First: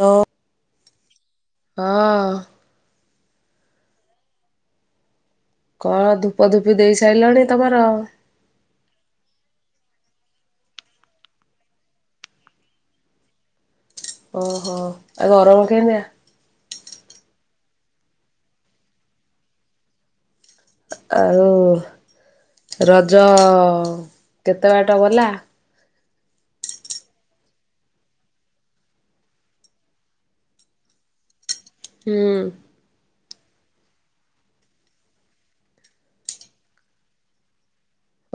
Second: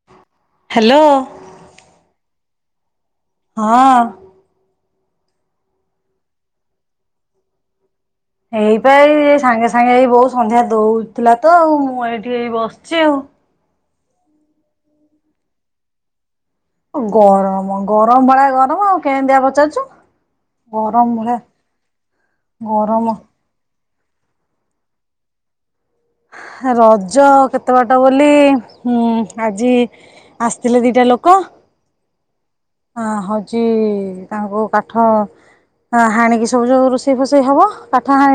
Hello hello. ହଁ। ହଁ। କଣ ଧୂପ ଧୂପି ଦେଇ ସାରିଲାଣି ତମର। ଏଇପାଇ ସାଙ୍ଗେ ସାଙ୍ଗେ ଏଇ ବୋଉ ସନ୍ଧ୍ୟା ଦଉଥିଲା ତ ଆଉ ମୁଁ ଏଇଠି ହେଇ ବସିଛି ଆଉ। ଓହୋ ଆ ଗରମ କେମିତି ଆ। ଗରମ ଗରମ ଭଳିଆ ଗରମ ଆଉ କେମତିଆ ପଚାରୁଚୁ। ଆଉ ଗରମ ରଜ ଅ କେତେ ବାଟ ଗଲା। ରଜ କେତେ ବାଟ ବୋଲି ଉଁ ଆଜି ଆସିଥିଲେ ଦିଟା ଲୋକ। ହୁଁ। ହଉଛି ତାଙ୍କୁ କାଠ ହାଣିକି ସବୁ ଯୋଉ ରୋଷେଇ ଫୋଷେଇ ହେବ।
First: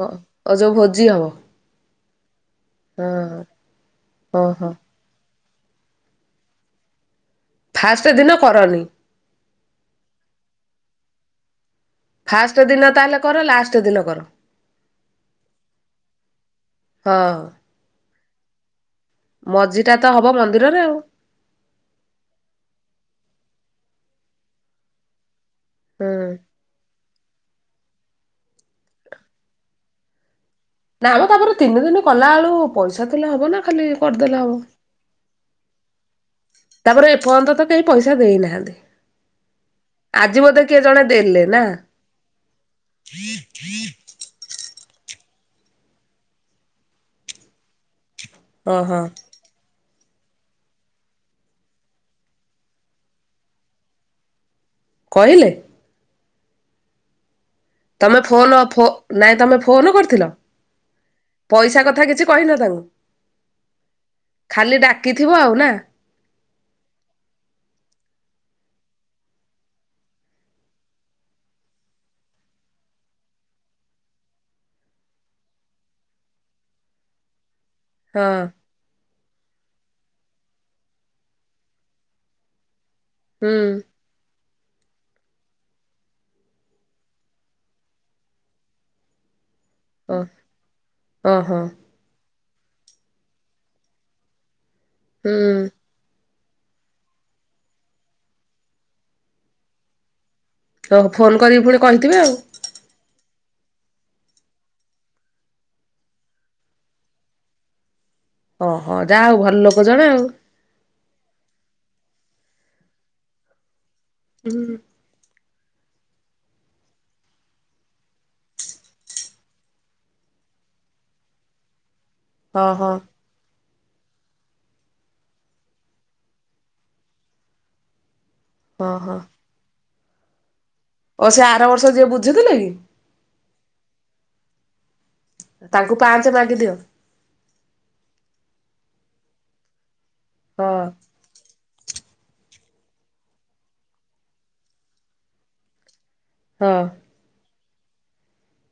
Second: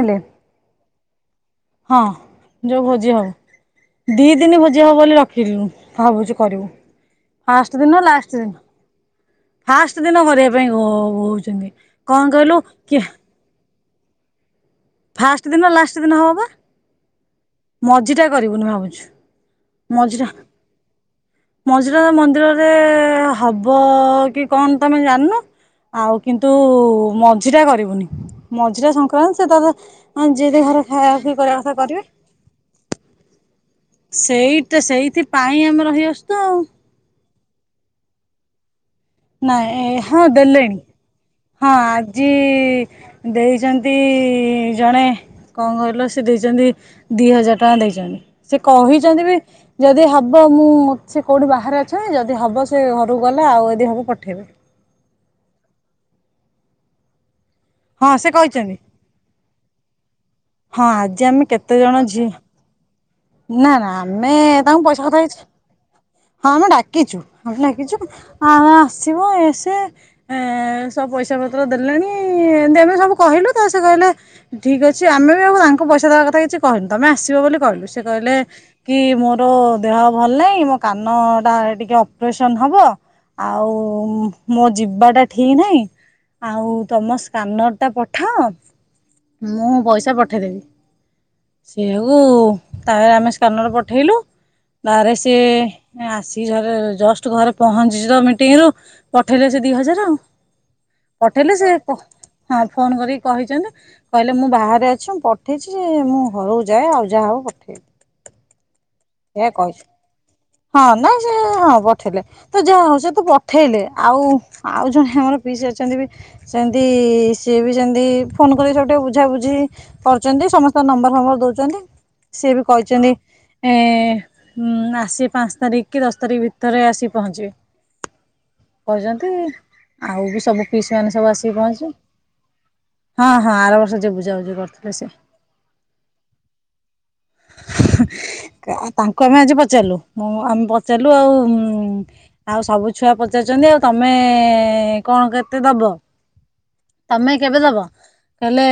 ଅ ଓ ଯୋଉ ଭୋଜି ହବ। ହଁ। ଯୋଉ ହଁ ଭୋଜି ହବ ଦି ହଁ ଦିନି ହଁ। ଭୋଜି ହବ ବୋଲି ରଖ କିଲୁ ଭାବୁଛି କରିବୁ। ଫାଷ୍ଟ ଦିନ କରନି। ଫାଷ୍ଟ ଦିନ କରିବା ପାଇଁ ହୋ ହଉଛନ୍ତି। କଣ କହିଲୁ ଫାଷ୍ଟ ଦିନ ତାହେଲେ କର ଲାଷ୍ଟ। ଦିନ କର ପାଷ୍ଟ ଦିନ ଲାଷ୍ଟ ଦିନ ହବ ବା। ହଁ ମଜିଟା କରିବୁନି ଭାବୁଛୁ। ତ ହବ ମଝିଟା ମନ୍ଦିରରେ ଆଉ ମଝିଟା ମନ୍ଦିରରେ। ହବ କି କଣ ତମେ ଜାଣିନ। ହୁଁ। ଆଉ କିନ୍ତୁ ମ ମଝିଟା କରିବୁନି ମଝିଟା ସଂକ୍ରାନ୍ତି ସେ ତ। ନା ଆମେ ତାପରେ ତିନି ଦିନ କଲା ବେଳୁ ପଇସା ଥିଲା ହବ ନା ଖାଲି। କରିଦେଲେ ହବ। ସେଇଟା ସେଇଥିପାଇ ଆମେ ରହିଆସୁ ତୁ ଆଉ। ତାପରେ ଏପର୍ଯ୍ୟନ୍ତ ତ କେହି ପଇସା ଦେଇନାହାନ୍ତି। ନାଇଁ ହଁ ଆଜି ବୋଧେ ଦେଲେଣି କିଏ ଜଣେ ଦେଲେ। ନା ହଁ ଆଜି ଦେଇଛନ୍ତି ଜଣେ। କଣ କହିଲ ସେ ଦେଇଛନ୍ତି ଦି ହଜାର ଟଙ୍କା ଦେଇଛନ୍ତି। ସେ ଓହୋ କହିଛନ୍ତି ବି। ଯଦି ହେବ ମୁଁ ସେ କେଉଁଠି ବାହାରେ ଅଛନ୍ତି ଯଦି ହେବ ସେ ଘରକୁ ଗଲା ଆଉ ଯଦି ହେବ ପଠାଇବେ। କହିଲେ ହଁ ତମେ ସେ ଫୋନ କହିଛନ୍ତି ଫୋ ନାଇଁ ତମେ ଫୋନ କରିଥିଲ। ହଁ ଆଜି ଆମେ କେତେ ପଇସା ଜଣ କଥା କିଛି ଝିଅ କହିନ ତାଙ୍କୁ ନା ନା ଆମେ ଖାଲି ତାଙ୍କୁ ପଇସା କଥା ଡାକିଥିବ କିଛି ଆଉ ନା ହଁ ଆମେ ଡାକିଛୁ ଆମେ ଡାକିଛୁ। ହଁ ଆସିବ ଇଏ ସିଏ ସବୁ ପଇସା ପତ୍ର ଦେଲେଣି ଏମତି ଏମେ ସବୁ କହିଲୁ ତା ସେ କହିଲେ ଠିକ୍ ଅଛି। ଆମେ ବି ଆଉ ତାଙ୍କୁ ପଇସା ଦେବା କଥା କିଛି କହିନୁ ତମେ ଆସିବ ବୋଲି। କହିଲୁ ସେ ହଁ କହିଲେ କି ମୋର। ଦେହ ଭଲ ନାହିଁ ମୋ କାନଟା ଟିକେ ଅପରେସନ ହବ। ହୁଁ ଆଉ ମୋ ଯିବାଟା ଠିକ ନାହିଁ ଆଉ ତମ ସ୍କାନର ଟା ପଠାଅ ମୁଁ ପଇସା ଓ ପଠାଇଦେବି ଓହୋ ସେଆକୁ ତାହଲେ ଆମେ ସ୍କାନର ପଠେଇଲୁହ ତାରେ ସିଏ ହୁଁ ଆ ଦ ଘରେ ଜଷ୍ଟ ଘରେ ପହଞ୍ଚି ତ ମିଟିଙ୍ଗ ରୁ ପଠେଇଲେ ସେ ଦି ହଜାର ଆଉ। ଓହୋ ଫୋନ ପଠେଇଲେ କରିକି ସେ ପୁଣି କହିଥିବେ ଆଉ ହଁ ଫୋନ କରି କହି କହିଲେ ମୁଁ ବାହା ଅଛି ମୁଁ ପଠେଇଛି ଯେ ମୁଁ ଘରକୁ ଯାଏ ଆଉ ଯାହା ହବ ପଠେଇବି। ହଁ। ଏୟା କହିଛୁ ହଁ ନାଇଁ ସେ ହଁ। ପଠଲେ ତ ଯାହା ହଉ ସେ ତୁ ପଠେଇଲେ। ଆଉ ହୁଁ ଆଉ ଜଣେ ଆମର ପିସୀ ଅଛନ୍ତି ବି ସେମତି ସିଏ ବି ସେମତି ଫୋନ କରି ସବୁ ଟିକେ ବୁଝାବୁଝି କରୁଛନ୍ତି ସମସ୍ତଙ୍କ ନମ୍ବର ଫମ୍ବର ଦେଉଚନ୍ତି। ସିଏ ବି ହଁ ହଁ କଇଚନ୍ତି। ଏ ଆସ ପାଞ୍ଚ ତାରିଖ୍ କି ଦଶ ତାରିଖ ଭିତରେ ଆସି ପହଞ୍ଚିବେ। ହଁ ହଁ କହିଛନ୍ତି। ଆଉ ବି ସବୁ ପିସ ମାନେ ଓ ସବୁ ସେ ଆସିକି ଆର ବର୍ଷ ପହଞ୍ଚିବେ ଯିଏ ବୁଝୁଥିଲେ କି ହଁ ହଁ ଆର ବର୍ଷ ଯିବୁ। ବଝାବୁଝି କରିୁଥିଲେ ସେ। ତାଙ୍କୁ ପାଞ୍ଚ ମାଗିଦିଅ। ତାଙ୍କୁ ଆମେ ଆଜି ପଚାରିଲୁ। ମୁଁ ଆମେ ହଁ ପଚାରିଲୁ ଆଉ ଆଉ ସବୁ ଛୁଆ ପଚାରୁଚନ୍ତି ଆଉ ତମେ କଣ କେତେ ଦବ। ହଁ ତମେ କେବେ ଦବ। କହିଲେ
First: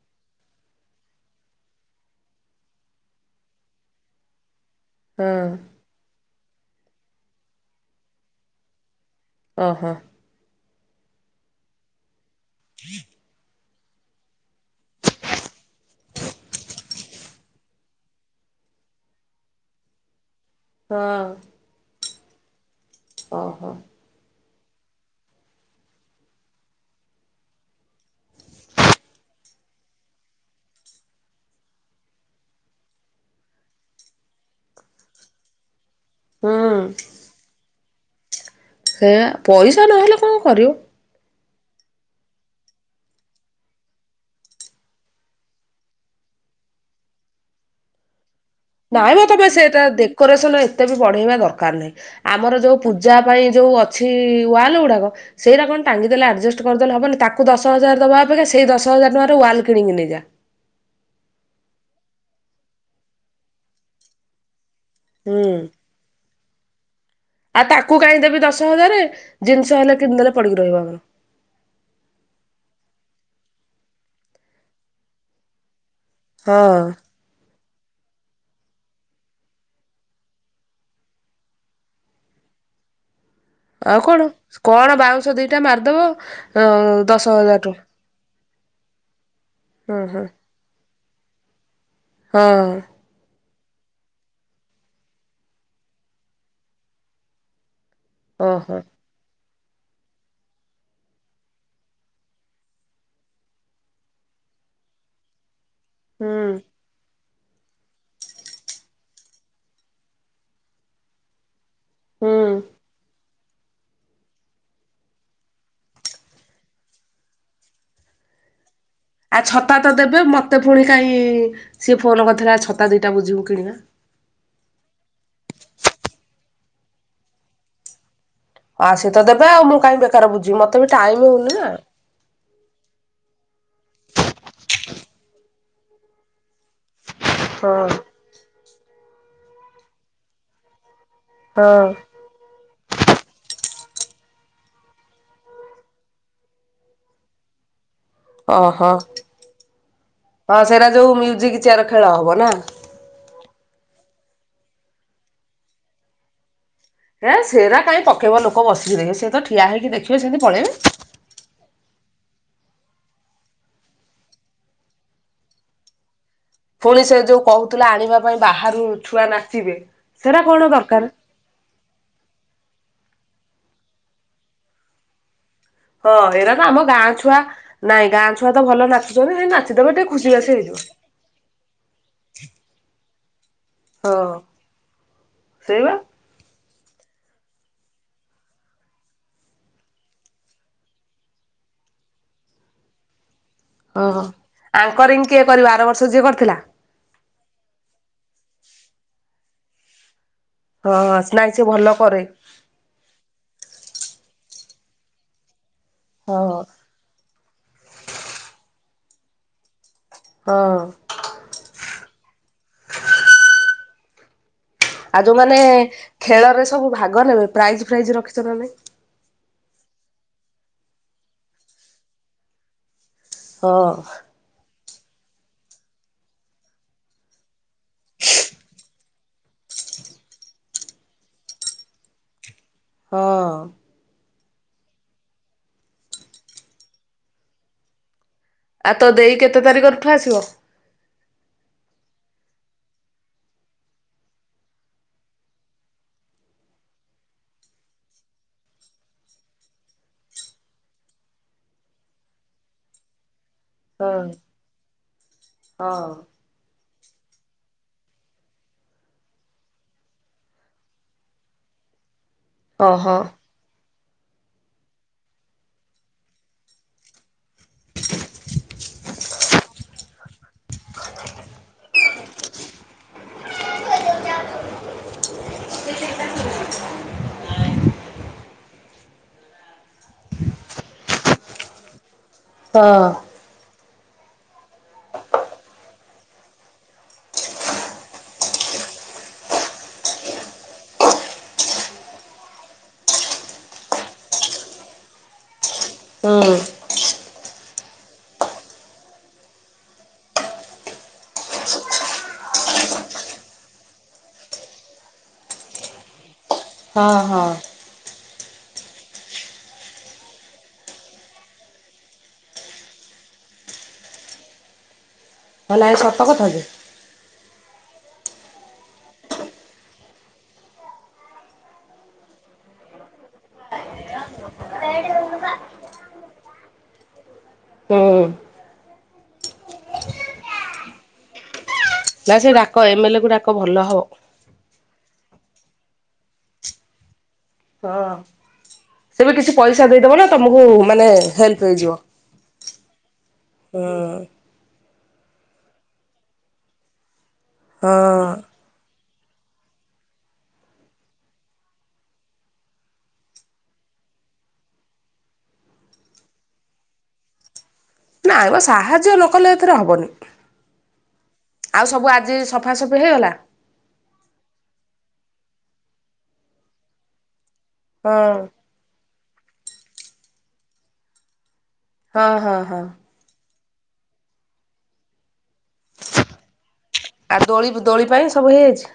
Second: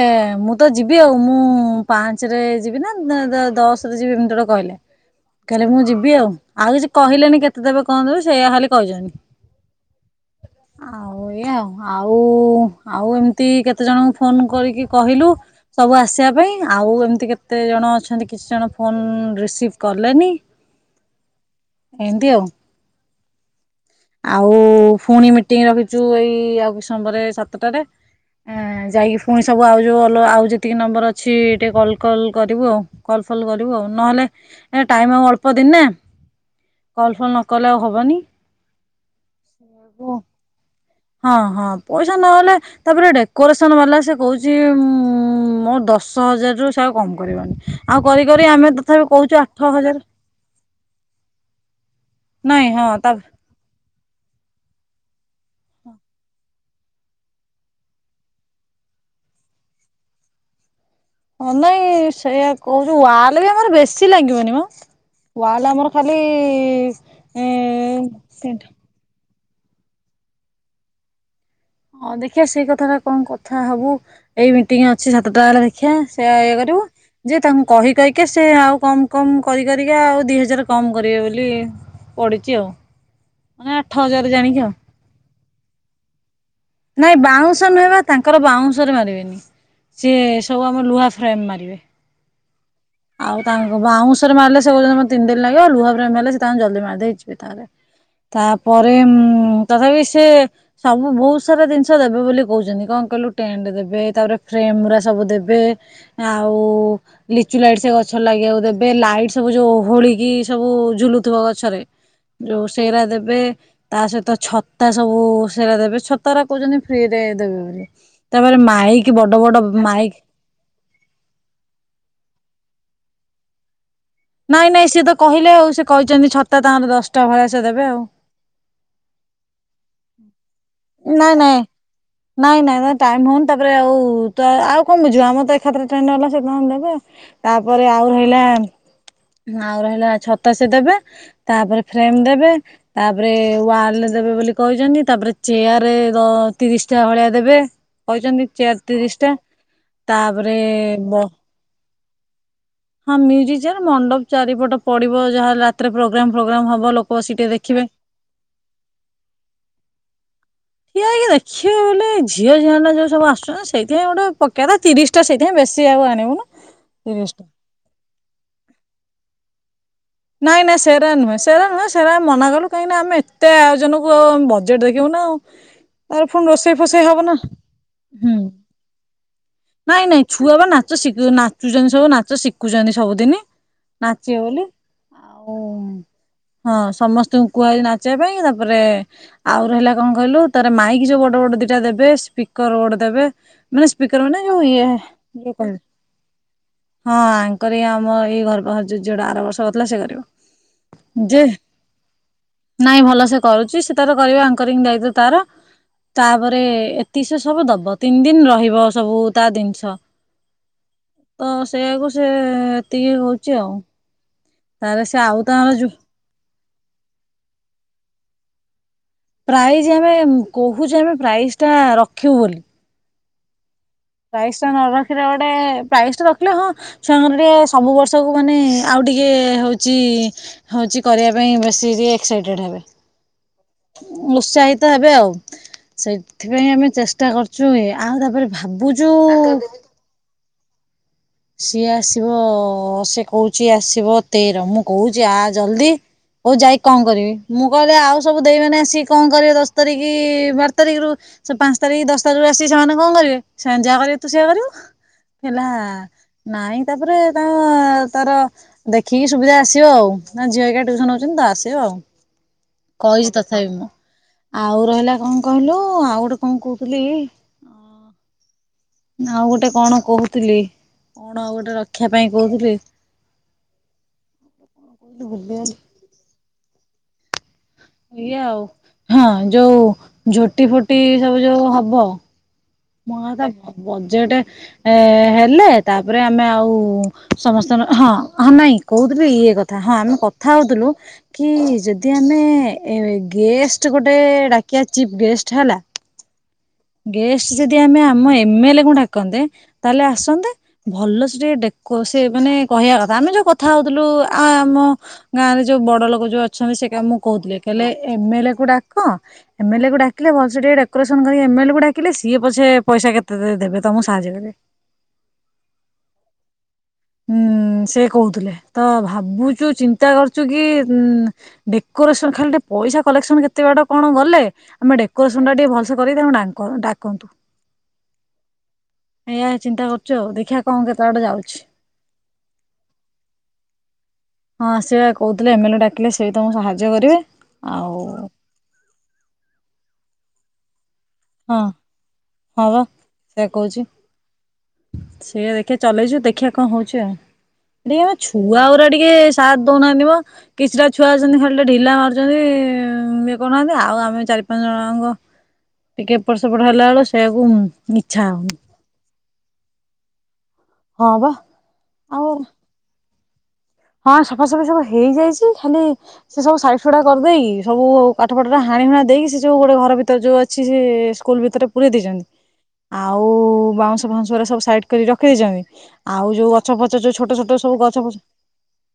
ମୁଁ ତ ଯିବି ଆଉ ମୁଁ ପାଞ୍ଚରେ ଯିବି ନା ଦଶରେ ଯିବି ଏମିତି ଗୋଟେ କହିଲେ। ହଁ କଇଲେ ମୁଁ ଯିବି ଆଉ। ଆଉ କିଛି କହିଲେନି କେତେ ଦେବେ କଂ ଦେବେ ସେଇୟା ଖାଲି କହିଚନ୍ତି। ଓ ହୋ। ଆଉ ଏଇ ଏୟା ଆଉ। ଓ ଆଉ ଏମିତି କେତେ। କେତେ ଜଣଙ୍କୁ ଫୋନ କରିକି କହିଲୁ ସବୁ ଆସିବା ପାଇଁ ଆଉ ଏମିତି କେତେ ଜଣ ଅଛନ୍ତି କିଛି ଜଣ ଫୋନ ରିସିଭ୍ କଲେନି। ହଁ। ଏନ୍ତିଆଉ। ଓ ହୋ। ଆଉ ପୁଣି ମିଟିଂ ରଖିଛୁ ଏଇ ଆଉ ସମୋବରେ ସାତଟାରେ ଯାଇକି ପୁଣି ସବୁ ଆଉ ଯେଉ ଅଲ ଆଉ ଯେତିକି ନମ୍ବର ଅଛି ଟିକେ କଲ୍ କଲ୍ କରିବୁ ଆଉ କଲ୍ ଫଲ୍ କରିବୁ ଆଉ ନହେଲେ ଏ ଟାଇମ ଅଳ୍ପ ଦିନ୍ ନା। ହୁଁ କଲ ଫଲ ନକଲେ ଆଉ ହବ ଵନି ସେ ପଇସା ନହେଲେ କଣ କରିବୁ। ହଁ ହଁ ପଇସା ନହେଲେ ତାପରେ ଡେକୋରେସନ୍ ବାଲା ସେ କହୁଛି ମୋ ଦଶ ହଜାରରୁ ସେ ଆଉ କମ କରିବନି ଆଉ କରି କରି ଆମେ ତଥାପି କହୁଚୁ ଟା ଡେକୋରେସନ ଏତେ ବି ବଢେଇବା ଦରକାର ନାହିଁ। ଆମର ନାଇଁ ଯୋଉ ହଁ ତା ପୂଜା ପାଇଁ ଯୋଉ ଅଛି ୱାଲ ଉଡ଼ାକ ସେଇରା କଣ ଟାଙ୍ଗି ଦେଲେ ଆଡ଼଼ଜଷ୍ଟ ତୁ କରିଦେଲେ ହବନି। ତାକୁ ଦଶ ହଜାର ଦବା ଅପେକ୍ଷା ସେଇ ଦଶ ହଜାର ଟଙ୍କାର ୱାଲ କିଣିକି ନେଇଯା। ହଁ ନାଇଁ ସେୟା କହୁଚୁ ୱାଲେ ବି ଆମର ବେଶୀ ଲାଗିବନି ମ। ହୁଁ ୱାଲ୍ ଆମର ଖାଲି ଇସ୍ ଆଉ ତାକୁ କାହିଁ ଦେବି ଦଶ ହଜାରେ ଜିନିଷ ହେଲେ କିଣି ଦେଲେ ପଡିକି ରହିବ ଆମର। ହଁ ଦେଖିଆ ସେଇ କଥାଟା କଣ କଥା ହବୁ ଏଇ ମିଟିଂ ଅଛି ସାତଟା ଏଳେ ଖିଆ ସେ ଇଏ କରିବୁ ହଁ ଯେ ତାଙ୍ କହି କହିକା ସେ ଆଉ କମ କମ କରି କରିକା ଆଉ ଦି ହଜାର କମ କରିବେ ବୋଲି ପଡ଼ିଚି ଆଉ। ମାନେ ଆଠ ଆଉ କଣ ହଜାର ଜାଣିକି ଆଉ କଣ ବାଉଁଶ ଦିଟା ମାରିଦବ ଅ ନାଇଁ ଦଶ ହଜାର ବାଉଁଶ ଟଙ୍କା ନୁହେଁ ବା ତାଙ୍କର ବାଉଁଶରେ ମାରିବେନି ହଁ ସିଏ ହଁ ସବୁ ଆମ ଲୁହା ଫ୍ରେମ ମାରିବେ। ହଁ। ଆଉ ତାଙ୍କୁ ବାଉଁଶରେ ମାରିଲେ ସେ କୋହୁଚନ୍ତି ମତେ ତିନି ଦିନ ଲାଗିବ ଲୁହା ଫ୍ରେମ ହେଲେ ସେ ତାଙ୍କ ଜଲଦି ମାରିଦେଇକି ଯିବେ ତାରେ। ଓହୋ ତାପରେ ମୁଁ ତଥାପି ସେ ସବୁ ବୋହୁତ ସାରା ଜିନିଷ ଦେବେ ବୋଲି କୋହୁଚନ୍ତି କଣ କହିଲୁ ଟେଣ୍ଟ ଦେବେ ତାପରେ ଫ୍ରେମଗୁରା ସବୁ ଦେବେ ହୁଁ ଆଉ ଲିଚୁ ଲାଇଟ୍ ସେ ଗଛ ଲାଗିବାକୁ ଦେବେ ଲାଇଟ୍ ସବୁ ଯୋଉ ଓହୋଳିକି ସବୁ ଝୁଲୁଥୁବ ଗଛରେ ହୁଁ। ଯୋଉ ସେଇରା ଦେବେ ତା ସହିତ ଛତା ସବୁ ସେରା ଦେବେ ଛ ତରା କୋହୁଚନ୍ତି ଫ୍ରିରେ ଦେବେ ବୋଲି। ତାପରେ ମାଇ ଆ ଛତା ତ ଦେବେ ମତେ ଫୁଣି କାହିଁ ସିଏ ଫୋନ କରିଥିଲା ଛ ତା ଦିଟା ବୁଝିବୁ କିଣବା ନାଇଁ ନାଇଁ ସିଏ ତ କହିଲେ ଆଉ ସେ କହିଚନ୍ତି ଛତା ତାଙ୍କର ଦଶଟା ଭଳିଆ ସେ ଦେବେ ଆଉ। ଆ ସିଏ ତ ଦେବେ ଆଉ ମୁଁ କାଇଁ ବେକାର ବୁଝିମି ମ ତାପରେ ଟାଇମ ନାଇଁ ହୋଉନି ନାଁ ନାଇଁ ନାଇଁ ନାଇଁ ଟାଇମ ହୋଉନି ତାପରେ ଆଉ ତ ଆଉ କଣ ବୁଝିବ ଆମର ତ ଏକାଥରେ ଟେଣ୍ଟ୍ ହେଲା ସେ ତାଙ୍କର ଦେବେ। ହଁ ତାପରେ ଆଉ ରହିଲା। ଆଉ ରହିଲା ଛତା ସେ ଦେବେ। ତାପରେ ହଁ। ଫ୍ରେମ ଦେବେ। ତାପରେ ୱାଲ ଦେବେ ବୋଲି କହିଚନ୍ତି। ତାପରେ ଚେୟାର ଦ ତିରିଶଟା ଭଳିଆ ଦେବେ। କହିଚନ୍ତି ଚେୟାର ଓହୋ ତିରିଶଟା ତାପରେ ହଁ ସେଇଟା ଯୋଉ ବ ମ୍ୟୁଜିକ ଚେୟାର ଖେଳ ହେବ ନା ହଁ ମ୍ୟୁଜିକ ଚେୟାର ମଣ୍ଡପ ଚାରିପଟ ପଡିବ ଯାହା ରାତିରେ ପ୍ରୋଗ୍ରାମ ଫୋଗ୍ରାମ ହବ। ଲୋକ ବସି ହେଁ ଟିକେ ସେରା ଦେଖିବେ କାଇଁ ପକେଇବ ଲୋକ ବସିକି ଦେଖିବେ, ସେ ତ ଠିଆ ହେଇକି ଦେଖିବେ ସେମିତି ପଳେଇବେ। ଠିଆ ହେଇକି ଦେଖିବା ବେଲେ ଝିଅଝିଣ୍ଟା ଯୋଉ ମାନେ ସବୁ ଆସୁଚନ୍ତି ସେଥିପାଇଁ ଗୋଟେ ପକେଇବା କଥା ତିରିଶଟା ସିଟ୍ ସେଇଥିପାଇଁ ବେଶୀ ଆଉ ଆଣିବୁନୁ ପୁଣି ସେ ତିରିଶ ଯୋଉ ଟା କହୁଥିଲା ଆଣିବା ପାଇଁ ବାହାରୁ ଛୁଆ ନା ଯିବେ ନାଇଁ ନାଇଁ ସେରା ନୁହେଁ ସେରା ନୁହେଁ ସେରା ମନା କଲୁ କାହିଁକିନା ଆମେ ଏତେ ଆୟୋଜନକୁ ବଜେଟ୍ ଦେଖିବୁ ନା ଆଉ। ହଁ ତାର ପୁଣି ଏରା ତ ଆମ ରୋଷେଇ ଗାଁ ଫୋଷେଇ ହବ ନା ଛୁଆ ନାଇଁ ଗାଁ ହୁଁ ଛୁଆ ତ ଭଲ ନାଚୁଛନ୍ତି ହେଇ ନାଚିଦେବେ ଟିକେ ନାଇଁ ଖୁସି ନାଇଁ ବାସି ଛୁଆ ବା ହେଇଯିବ ନାଚ ଶିଖୁ ନାଚୁଛନ୍ତି ସବୁ ନାଚ ଶିଖୁଛନ୍ତି। ସବୁଦିନି ହଁ ନାଚେ ବୋଲି। ସେଇବା ହଁ ସମସ୍ତଙ୍କୁ କୁହାଯାଇଛି ନାଚିବା ପାଇଁ ତାପରେ ଆଉ ରହିଲା କଣ କହିଲୁ ତାର ମାଇକ ଯୋଉ ଗୋଟେ ଗୋଟେ ଦିଟା ଦେବେ ସ୍ପିକର ଗୋଟେ ଦେବେ ମାନେ ଓହୋ ସ୍ପିକର ମାନେ ଯୋଉ ଇଏ ଆଙ୍କରିଂ କିଏ କରିବ କହ ଆର ବର୍ଷ ଯିଏ କରିଥିଲା ହଁ ୟାଙ୍କରି ଆମ ଇଏ ଆମ ଏଇ ଘର ପାଖରୁ ଯୋଉ ଝିଅ ଟା ଆର ବର୍ଷ ନା ସେ ହଁ କରିବ। ଯେ ନାଇଁ ସେ ଭଲ କରେ। ନାଇଁ ଭଲ ସେ କରୁଛି ସେ ତାର କରିବା। ଙ୍କରିଙ୍ଗ ଦାୟିତ୍ୱ ତାର- ହଁ ତାପରେ ଏତି ସେ ସବୁ ଦବ ତିନି ଦିନ ରହିବ। ସବୁ ତା ଜିନିଷ ହଁ। ତ ସେୟାକୁ ସେ ଏତିକି ହଉଛି ଆଉ। ତାର ସେ ଆଉ ଯୋଉମାନେ ତାର ଯୋଉ ଖେଳରେ ସବୁ ଭାଗ ନେବେ ପ୍ରାଇଜ ଫ୍ରାଇଜ୍ ରଖିଛ ନା ନାଇଁ? ପ୍ରାଇଜ ଆମେ କହୁଛେ ଆମେ ପ୍ରାଇଜ ଟା ରଖିବୁ ବୋଲି। ହଁ ପ୍ରାଇଜ ଟା ନ ରଖ୍ ସେଷର ଗୋଟେ ପ୍ରାଇଜ୍ ଟା ରଖିଲେ ହଁ ଛୁଆଙ୍କର ଟିକେ ସବୁ ବର୍ଷକୁ ମାନେ ଆଉ ଟିକେ ହଉଛି ହଉଛି କରିବା ପାଇଁ ବେଶୀ ଟିକେ ଏକ୍ସାଇଟେଡ଼୍ ହେବେ। ହଁ [unintelligible] ଉତ୍ସାହିତ ହେବେ ଆଉ ସେଇଥିପାଇଁ ଆମେ ଚେଷ୍ଟା କରୁଛୁ ଆଉ ତାପରେ ଆଉ ଭାବୁଛୁ ତୋ ଦେଇ କେତେ ତାରିଖଠୁ ଆସିବ ସିଏ ଆସିବ ସେ କହୁଛି ଆସିବ ତେର ମୁଁ କହୁଛି ଆ ଜଲଦି ହଉ ଯାଇକି କଣ କରିବି ମୁଁ କହିଲେ ଆଉ ସବୁ ଦେଇ ମାନେ ଆସି କଣ କରିବେ ଦଶ ତାରିଖ କି ବାର ତାରିଖରୁ ପାଞ୍ଚ ତାରିଖ ଦଶ ତାରିଖରୁ ଆସିକି ସେମାନେ କଣ କରିବେ ସେମାନେ ଯାହା ହଁ କରିବେ ତୁ ସେଇଆ କରିବୁ ହେଲା ହଁ। ନାଇଁ ତାପରେ ତା ତାର ଓହୋ। କହିଛି ତଥାପି ଆଉ ରହିଲା କଣ କହିଲୁ ଆଉ ଗୋଟେ କଣ କହୁଥିଲି [unintelligible] ଆଉ ଗୋଟେ କଣ କହୁଥିଲି କଣ ଆଉ ଗୋଟେ ରକ୍ଷା ପାଇଁ କହୁଥିଲି [inaudible] [unintelligible] ଇଏ ଆଉ ହଁ ଯୋଉ ଝୋଟି ହଁ [unintelligible] ବଜେଟ ହେଲେ ତା ହୁଁ ଗେଷ୍ଟ ଯଦି ଆମେ ଆମ ଏମଏଲ କୁ ଡାକନ୍ତେ ତାହେଲେ ଆସନ୍ତେ ଭଲ ପ୍ରମେ ସେ ହଁ ମୁଁ ହଁ କହୁଥିଲେ କହଲେ ଏମଏଲେ କୁ ଡାକ ଏମଏଲ୍ କୁ ଡାକିଲେ ଭଲ ଟିକେ ଡେକୋରେସନ କରି ଏମଏଲେ କୁ ଡାକିଲେ ସିଏ ପଛେ ପଇସା କେତେ ଦେବେ ତମକୁ ସାହାଯ୍ୟ କରିବେ [inaudible] ଇଏ ସତ କଥା ଯେ ହଁ ସେ କହୁଥିଲେ ତ ଭାବୁଛୁ ଚିନ୍ତା କରୁଛୁ କି ଉ ଡେକୋରେସନ ଖାଲି ଟେ ପଇସା କଲେକ୍ସନ କେତେ ବାଟ କଣ ଗଲେ ଆମେ ଡେକୋରେସନ ଟା ଟିକେ ଭଲସେ କରିକି ଡାକନ୍ତୁ ହୁଁ ନା ସେ ଡାକ ଏମଏଲ କୁ ଡାକ ଭଲ ହବ।। ହଁ ସେ କହୁଥିଲେ ଏମଏଲ୍ଏ ଡାକିଲେ ସେ ବି ତମକୁ ସାହାଯ୍ୟ କରିବେ ହଁ ଆଉ ସେ ବି କିଛି ପଇସା ଦେଇଦବ ଲୋ ତମକୁ ମାନେ ହଁ ହେଲ୍ପ ହେଇଯିବ ହଁ ଵା।। ହୁଁ।। ସେଇଆା ଦେଖି ଚଲେଇଛୁ ଦେଖିବାଆ କଣ ହଉଛି ଆଉ [inaudible] ହଁ। ଛୁଆ ଗୁରା ଟିକେ ସାଥ ଦଉନାହାନ୍ତି ମ କିଛିଟା ଛୁଆ ଅଛନ୍ତି ଖାଲି ଢିଲା ମାରୁଛନ୍ତି ଇଏ କରୁନାହାନ୍ତି ଆଉ ଆମେ ଚାରି ପାଞ୍ଚ ଜଣଙ୍କ ଟିକେ ଏପଟ ସେପଟ ହେଲା ବେଳ ସେଆକୁ ନାଇଁମ ସାହାଯ୍ୟ ଲୋକ ନ କଲେ ଏଥରେ ହେବନି।। ହଁ ବା ଆଉ ସବୁ ଆଜି ସଫାସଫି ହେଇଗଲା।। ହଁ ସଫାସଫି ସବୁ ହେଇଯାଇଛି ଖାଲି ସେ ସବୁ ସାଇଜିସୁଡା କରିଦେଇକି ସବୁ ହଁ କାଠଫଟୋ ହାଣି ହୁଣା ଦେଇକି ସୁ ଯୋଉ ଗୋଟେ ଘର ଭିତରେ ଯୋଉ ଅଛି ସେ ସ୍କୁଲ ଭିତରେ ପୁରେଇ ଦେଇଛନ୍ତି ହଁ ହଁ ହଁ। ଆଉ ବାଉଁଶ ଫାଉଁଶରେ ସବୁ ସାଇଡ କରି ରଖି ଦେଇଛନ୍ତି। ଆଉ ଯୋଉ ଗଛ ଫଛ ଯୋଉ ଆ ଛୋଟ ଛୋଟ ଦୋଳି ସବୁ ଦୋଳି ଗଛ ଫଛ ପାଇଁ ସବୁ ହେଇଯାଇଛି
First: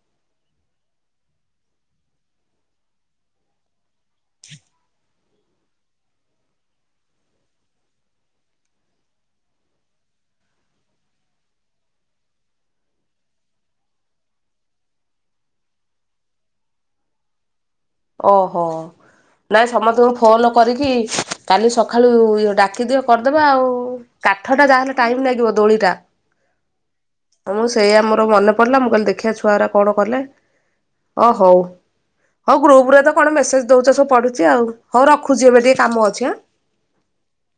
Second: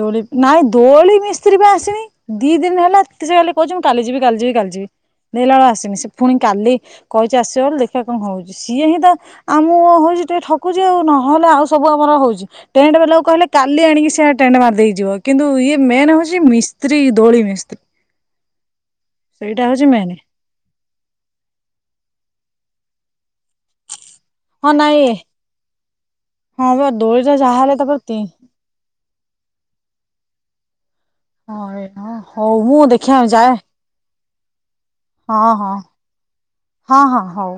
ଦୋଳି ନାଇଁ ଦୋଳି ମିସ୍ତ୍ରୀ ବା ଆସିନି ଦି ଦିନ ହେଲା ସେ ଖାଲି କହୁଛି ମୁଁ କାଲି ଯିବି କାଲି ଯିବି କାଲି ଯିବି ଦେଖିଲା ବେଳୁ ଆସିନି ସେ ପୁଣି କାଲି କହିଛି ଆସିବ ବୋଲି ଦେଖିଆ କଣ ହଉଛି ସିଏ ହିଁ ତ ଆମୁକୁ ହଉଛି ଟିକେ ଠକୁଛି ଆଉ ନହେଲେ ଆଉ ସବୁ ଆମର ହଉଛି ଟେଣ୍ଟ ବେଲାକୁ କହିଲେ କାଲି ଆଣିକି ସେ ଟେଣ୍ଡ ମାରିଦେଇଯିବ କିନ୍ତୁ ଇଏ ମେନ୍ ହଉଛି ମିସ୍ତ୍ରୀ ଦୋଳି ମିସ୍ତ୍ରୀ। ଓ ହୋ ସେଇଟା ନାଇଁ ହଉଛି ସମସ୍ତଙ୍କୁ ମେନ୍ ଫୋନ କରିକି କାଲି ସକାଳୁ ଇ ଡା ଡାକି ଦିଅ କରିଦବା ଆଉ। କାଠ ଟା ହଁ ଯାହାହେଲେ ନାଇଁ ଟାଇମ୍ ଲାଗିବ ଦୋଳିଟା ହଁ ବା ଦୋଳିଟା ମୁଁ ଯାହାହେଲେ ତାପରେ ସେଇୟା ତି ମୋର ମନେ ପଡିଲା ମୁଁ କହିଲ ଦେଖ ଖିଆ ଛୁଆ ଗୁରା କଣ କଲେ? ହଁ ହଉ ମୁଁ ଗ୍ରୁପ ରେ ତ ଦେଖିବା କଣ ଯାଏ ମେସେଜ ଦଉଛ ସବୁ ପଢୁଛି ଆଉ ହଉ ହଁ ରଖୁଛି ଏବେ ହଁ ଟିକେ କାମ ଅଛି ଏଁ। ହଁ ହଁ ହଉ।